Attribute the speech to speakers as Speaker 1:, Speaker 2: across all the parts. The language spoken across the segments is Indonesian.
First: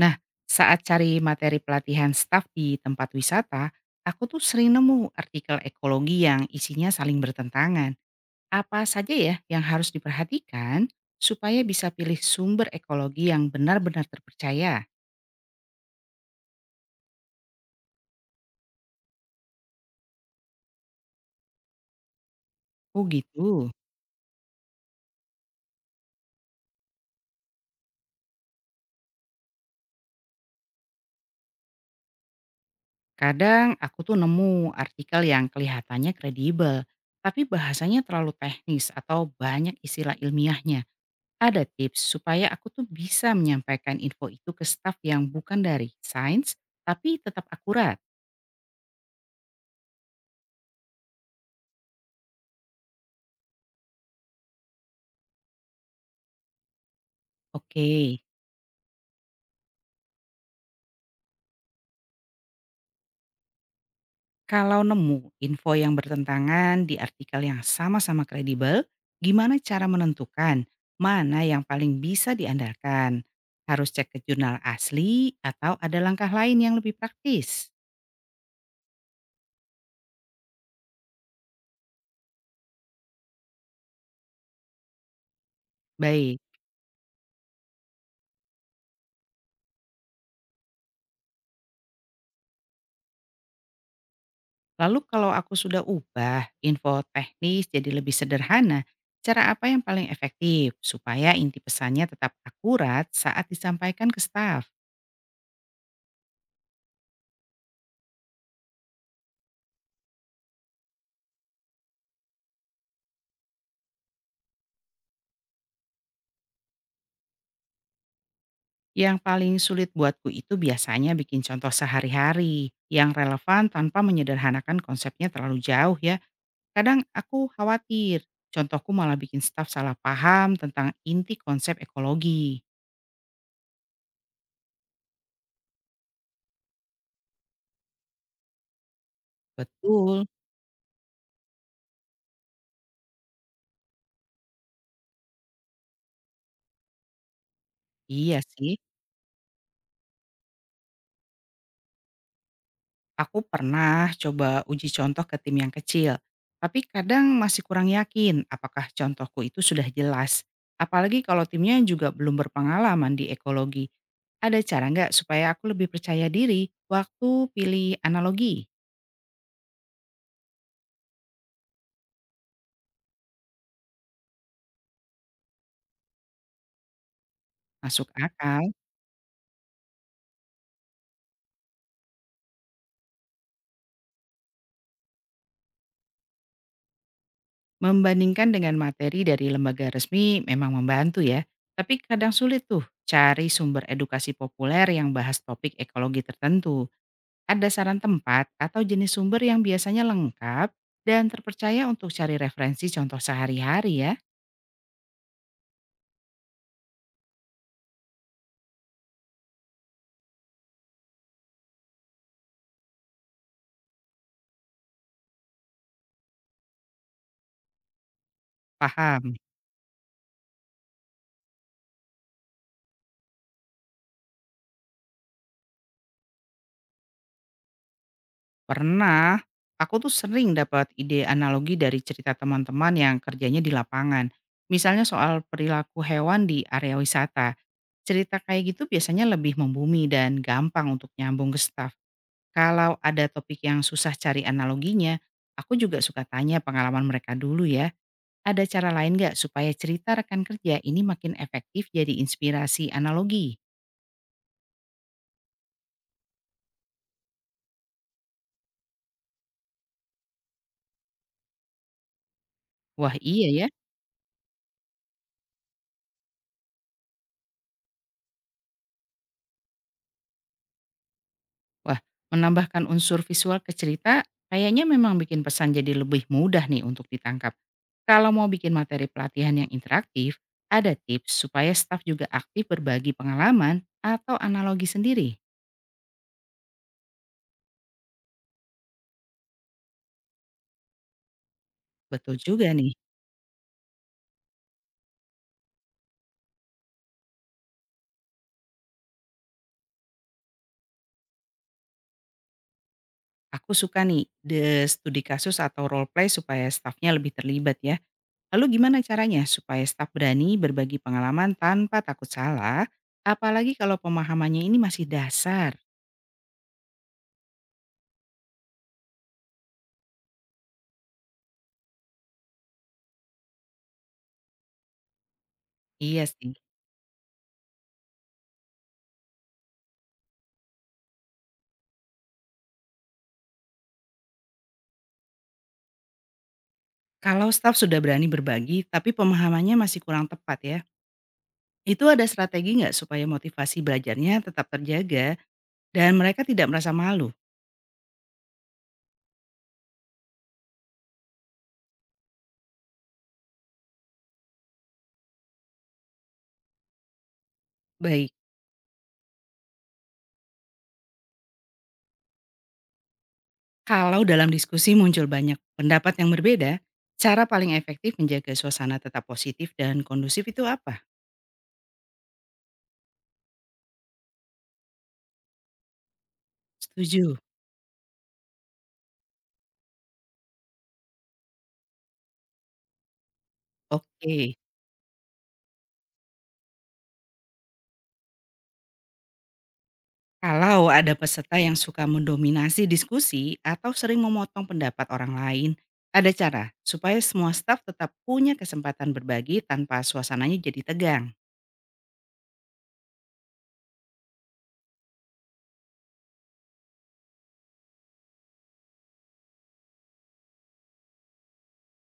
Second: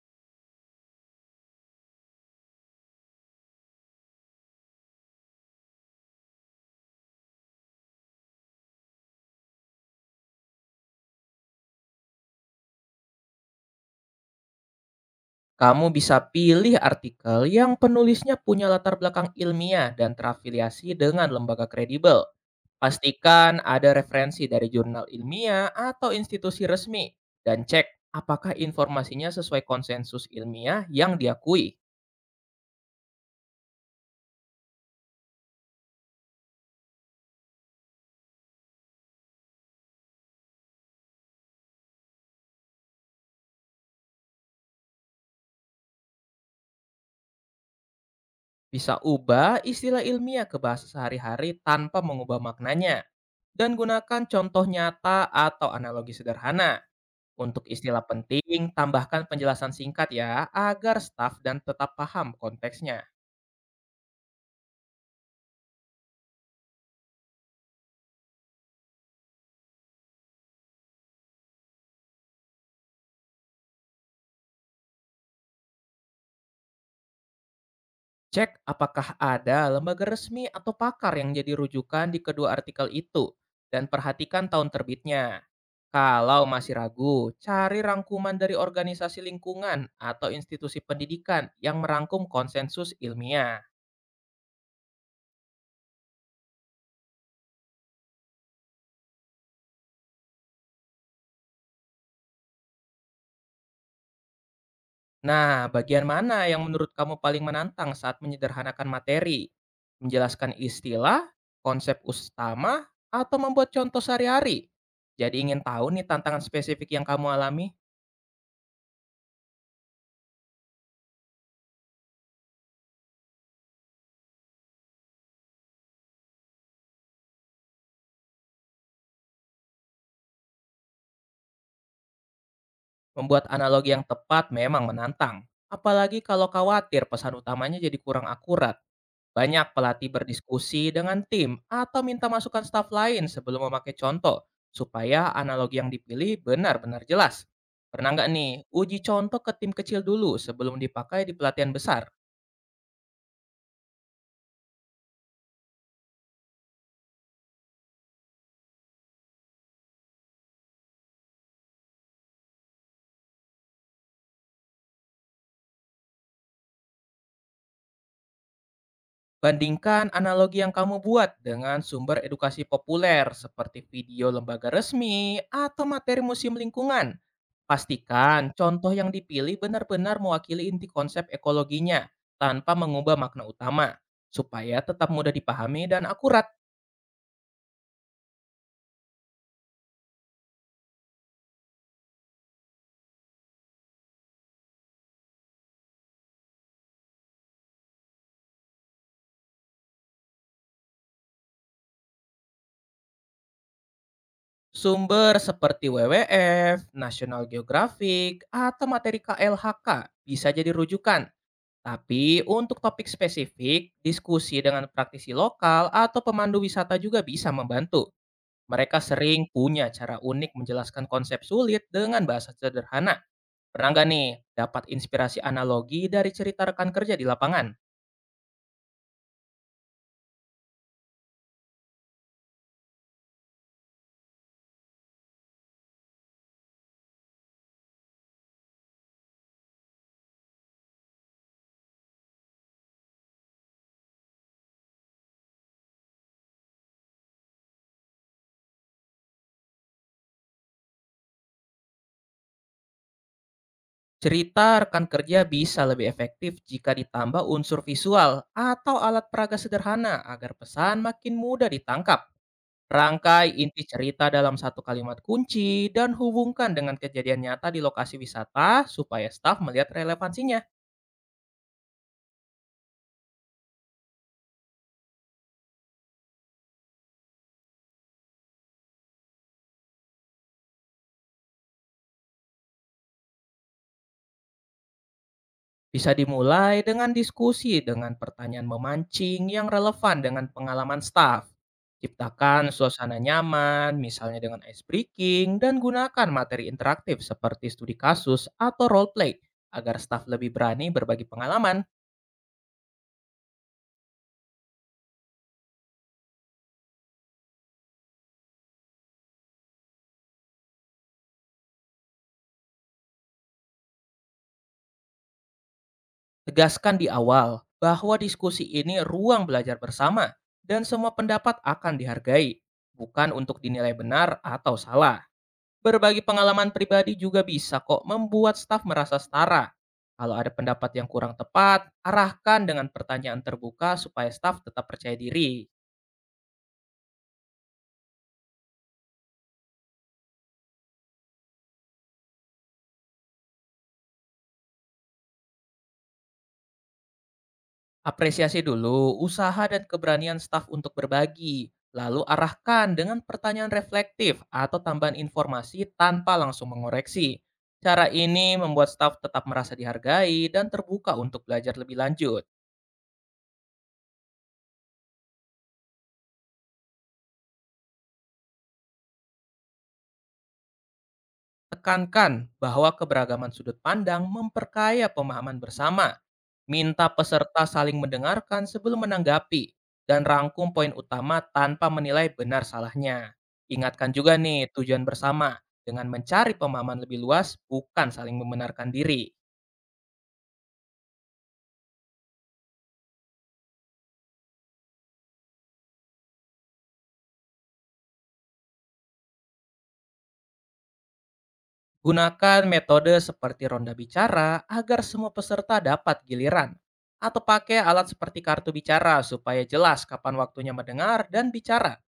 Speaker 1: Nah, saat cari materi pelatihan staf di tempat wisata, aku tuh sering nemu artikel ekologi yang isinya saling bertentangan. Apa saja ya yang harus diperhatikan supaya bisa pilih sumber ekologi yang benar-benar terpercaya?
Speaker 2: Kamu bisa pilih artikel yang penulisnya punya latar belakang ilmiah dan terafiliasi dengan lembaga kredibel.
Speaker 1: Oh
Speaker 2: Pastikan
Speaker 1: gitu.
Speaker 2: ada referensi dari jurnal ilmiah atau institusi resmi, dan cek apakah informasinya sesuai konsensus ilmiah yang diakui.
Speaker 1: Kadang aku tuh nemu artikel yang kelihatannya kredibel, tapi bahasanya terlalu teknis atau banyak istilah ilmiahnya. Ada tips supaya aku tuh bisa menyampaikan info itu ke staf yang bukan dari sains, tapi tetap akurat.
Speaker 2: Bisa ubah istilah ilmiah ke bahasa sehari-hari tanpa mengubah maknanya. Dan gunakan contoh nyata atau analogi sederhana. Untuk istilah
Speaker 1: Oke,
Speaker 2: penting, tambahkan penjelasan singkat ya, agar staf dan tetap paham konteksnya.
Speaker 1: kalau nemu info yang bertentangan di artikel yang sama-sama kredibel, gimana cara menentukan mana yang paling bisa diandalkan? Harus cek ke jurnal asli atau ada langkah lain yang lebih praktis?
Speaker 2: Cek apakah ada lembaga resmi atau pakar yang jadi rujukan di kedua artikel itu, dan perhatikan tahun terbitnya.
Speaker 1: Baik.
Speaker 2: Kalau masih ragu, cari rangkuman dari organisasi lingkungan atau institusi pendidikan yang merangkum konsensus ilmiah.
Speaker 1: Lalu kalau aku sudah ubah info teknis jadi lebih sederhana, cara apa yang paling efektif supaya inti pesannya tetap akurat saat disampaikan ke staf?
Speaker 2: Nah, bagian mana yang menurut kamu paling menantang saat menyederhanakan materi? Menjelaskan istilah, konsep utama, atau membuat contoh sehari-hari? Jadi ingin tahu nih tantangan spesifik yang kamu alami?
Speaker 1: Yang paling sulit buatku itu biasanya bikin contoh sehari-hari yang relevan tanpa menyederhanakan konsepnya terlalu jauh ya. Kadang aku khawatir contohku malah bikin staf salah paham tentang inti konsep ekologi.
Speaker 2: Membuat analogi yang tepat memang menantang. Apalagi kalau khawatir pesan utamanya jadi kurang akurat. Banyak pelatih
Speaker 1: Betul,
Speaker 2: berdiskusi dengan tim atau minta masukan staf lain sebelum memakai contoh, supaya analogi yang dipilih benar-benar jelas. Pernah nggak
Speaker 1: iya
Speaker 2: nih
Speaker 1: sih.
Speaker 2: uji contoh ke tim kecil dulu sebelum dipakai di pelatihan besar?
Speaker 1: Aku pernah coba uji contoh ke tim yang kecil, tapi kadang masih kurang yakin apakah contohku itu sudah jelas. Apalagi kalau timnya juga belum berpengalaman di ekologi. Ada cara nggak supaya aku lebih percaya diri waktu pilih analogi?
Speaker 2: Bandingkan analogi yang kamu buat dengan sumber edukasi populer seperti video lembaga resmi atau materi museum lingkungan.
Speaker 1: Masuk
Speaker 2: Pastikan
Speaker 1: akal,
Speaker 2: contoh yang dipilih benar-benar mewakili inti konsep ekologinya tanpa mengubah makna utama, supaya tetap mudah dipahami dan akurat.
Speaker 1: membandingkan dengan materi dari lembaga resmi memang membantu ya. Tapi kadang sulit tuh cari sumber edukasi populer yang bahas topik ekologi tertentu. Ada saran tempat atau jenis sumber yang biasanya lengkap dan terpercaya untuk cari referensi contoh sehari-hari ya?
Speaker 2: Sumber seperti WWF, National Geographic, atau materi KLHK bisa jadi rujukan. Tapi untuk topik spesifik, diskusi dengan praktisi lokal atau pemandu wisata juga bisa membantu. Mereka
Speaker 1: Paham.
Speaker 2: sering punya cara unik menjelaskan konsep sulit dengan bahasa sederhana. Pernah nggak nih dapat inspirasi analogi dari cerita rekan kerja di lapangan?
Speaker 1: Pernah, aku tuh sering dapat ide analogi dari cerita teman-teman yang kerjanya di lapangan. Misalnya soal perilaku hewan di area wisata. Cerita kayak gitu biasanya lebih membumi dan gampang untuk nyambung ke staff. Kalau ada topik yang susah cari analoginya, aku juga suka tanya pengalaman mereka dulu ya. Ada cara lain nggak supaya cerita rekan kerja ini makin efektif jadi inspirasi analogi?
Speaker 2: Cerita rekan kerja bisa lebih efektif jika ditambah unsur visual atau alat peraga sederhana, agar pesan makin mudah ditangkap.
Speaker 1: Wah iya
Speaker 2: Rangkai
Speaker 1: ya,
Speaker 2: inti cerita dalam satu kalimat kunci dan hubungkan dengan kejadian nyata di lokasi wisata supaya staf melihat relevansinya.
Speaker 1: wah menambahkan unsur visual ke cerita kayaknya memang bikin pesan jadi lebih mudah nih untuk ditangkap. Kalau mau bikin materi pelatihan yang interaktif, ada tips supaya staf juga aktif berbagi pengalaman atau analogi sendiri.
Speaker 2: Bisa dimulai dengan diskusi dengan pertanyaan memancing yang relevan dengan pengalaman staf.
Speaker 1: Betul juga
Speaker 2: Ciptakan
Speaker 1: nih,
Speaker 2: suasana nyaman, misalnya dengan ice breaking, dan gunakan materi interaktif seperti studi kasus atau role play, agar staf lebih berani berbagi pengalaman.
Speaker 1: aku suka nih studi kasus atau role play supaya stafnya lebih terlibat ya. Lalu gimana caranya supaya staf berani berbagi pengalaman tanpa takut salah, apalagi kalau pemahamannya ini masih dasar?
Speaker 2: Tegaskan di awal bahwa diskusi ini ruang belajar bersama dan semua pendapat akan dihargai, bukan untuk dinilai benar atau salah. Berbagi
Speaker 1: Iya sih,
Speaker 2: pengalaman pribadi juga bisa kok membuat staf merasa setara. Kalau ada pendapat yang kurang tepat, arahkan dengan pertanyaan terbuka supaya staf tetap percaya diri.
Speaker 1: kalau staf sudah berani berbagi tapi pemahamannya masih kurang tepat ya, itu ada strategi nggak supaya motivasi belajarnya tetap terjaga dan mereka tidak merasa malu?
Speaker 2: Apresiasi dulu usaha dan keberanian staf untuk berbagi, lalu arahkan dengan pertanyaan reflektif atau tambahan informasi tanpa langsung mengoreksi. Cara
Speaker 1: Baik,
Speaker 2: ini membuat staf tetap merasa dihargai dan terbuka untuk belajar lebih lanjut.
Speaker 1: kalau dalam diskusi muncul banyak pendapat yang berbeda, cara paling efektif menjaga suasana tetap positif dan kondusif itu apa?
Speaker 2: Tekankan bahwa keberagaman sudut pandang memperkaya pemahaman bersama. Minta
Speaker 1: Setuju.
Speaker 2: peserta saling mendengarkan sebelum menanggapi, dan rangkum poin utama tanpa menilai benar salahnya. Ingatkan juga
Speaker 1: Oke.
Speaker 2: nih tujuan bersama dengan mencari pemahaman lebih luas, bukan saling membenarkan diri.
Speaker 1: Kalau ada peserta yang suka mendominasi diskusi atau sering memotong pendapat orang lain, ada cara supaya semua staf tetap punya kesempatan berbagi tanpa suasananya jadi tegang.
Speaker 2: Gunakan metode seperti ronda bicara agar semua peserta dapat giliran. Atau pakai alat seperti kartu bicara supaya jelas kapan waktunya mendengar dan bicara.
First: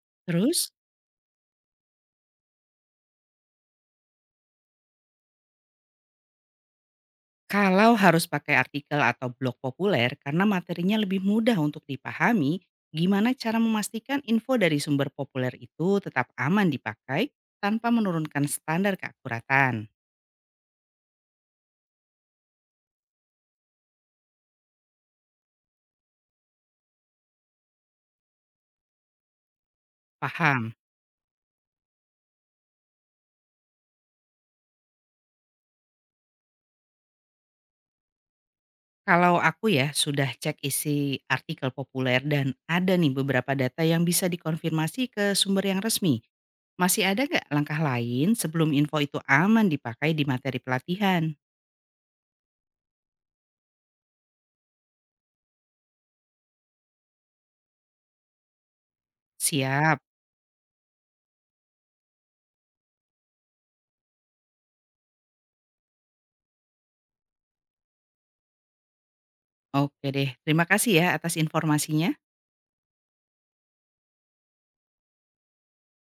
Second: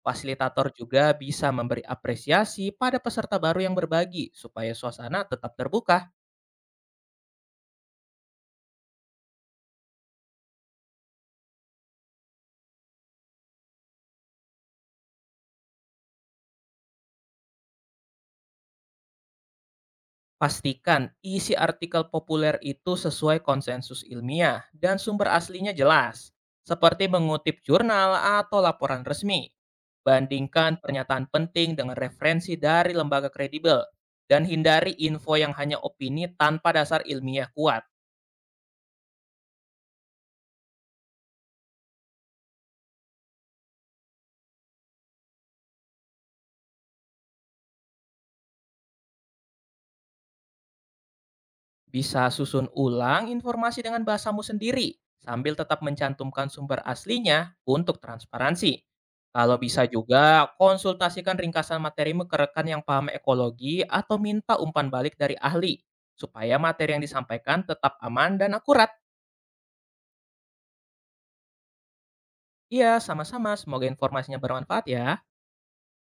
Speaker 2: Fasilitator
Speaker 1: Terus,
Speaker 2: juga bisa memberi apresiasi pada peserta baru yang berbagi supaya suasana tetap terbuka.
Speaker 1: kalau harus pakai artikel atau blog populer karena materinya lebih mudah untuk dipahami, gimana cara memastikan info dari sumber populer itu tetap aman dipakai tanpa menurunkan standar keakuratan?
Speaker 2: Pastikan isi artikel populer itu sesuai konsensus ilmiah dan sumber aslinya jelas, seperti mengutip jurnal atau laporan resmi.
Speaker 1: Paham?
Speaker 2: Bandingkan pernyataan penting dengan referensi dari lembaga kredibel, dan hindari info yang hanya opini tanpa dasar ilmiah kuat.
Speaker 1: Kalau aku ya sudah cek isi artikel populer dan ada nih beberapa data yang bisa dikonfirmasi ke sumber yang resmi. Masih ada nggak langkah lain sebelum info itu aman dipakai di materi pelatihan?
Speaker 2: Bisa susun ulang informasi dengan bahasamu sendiri sambil tetap mencantumkan sumber aslinya untuk transparansi. Kalau bisa,
Speaker 1: Siap.
Speaker 2: juga konsultasikan ringkasan materimu ke rekan yang paham ekologi atau minta umpan balik dari ahli supaya materi yang disampaikan tetap aman dan akurat.
Speaker 1: Oke deh. Terima kasih ya atas informasinya.
Speaker 2: Iya, sama-sama. Semoga informasinya bermanfaat ya.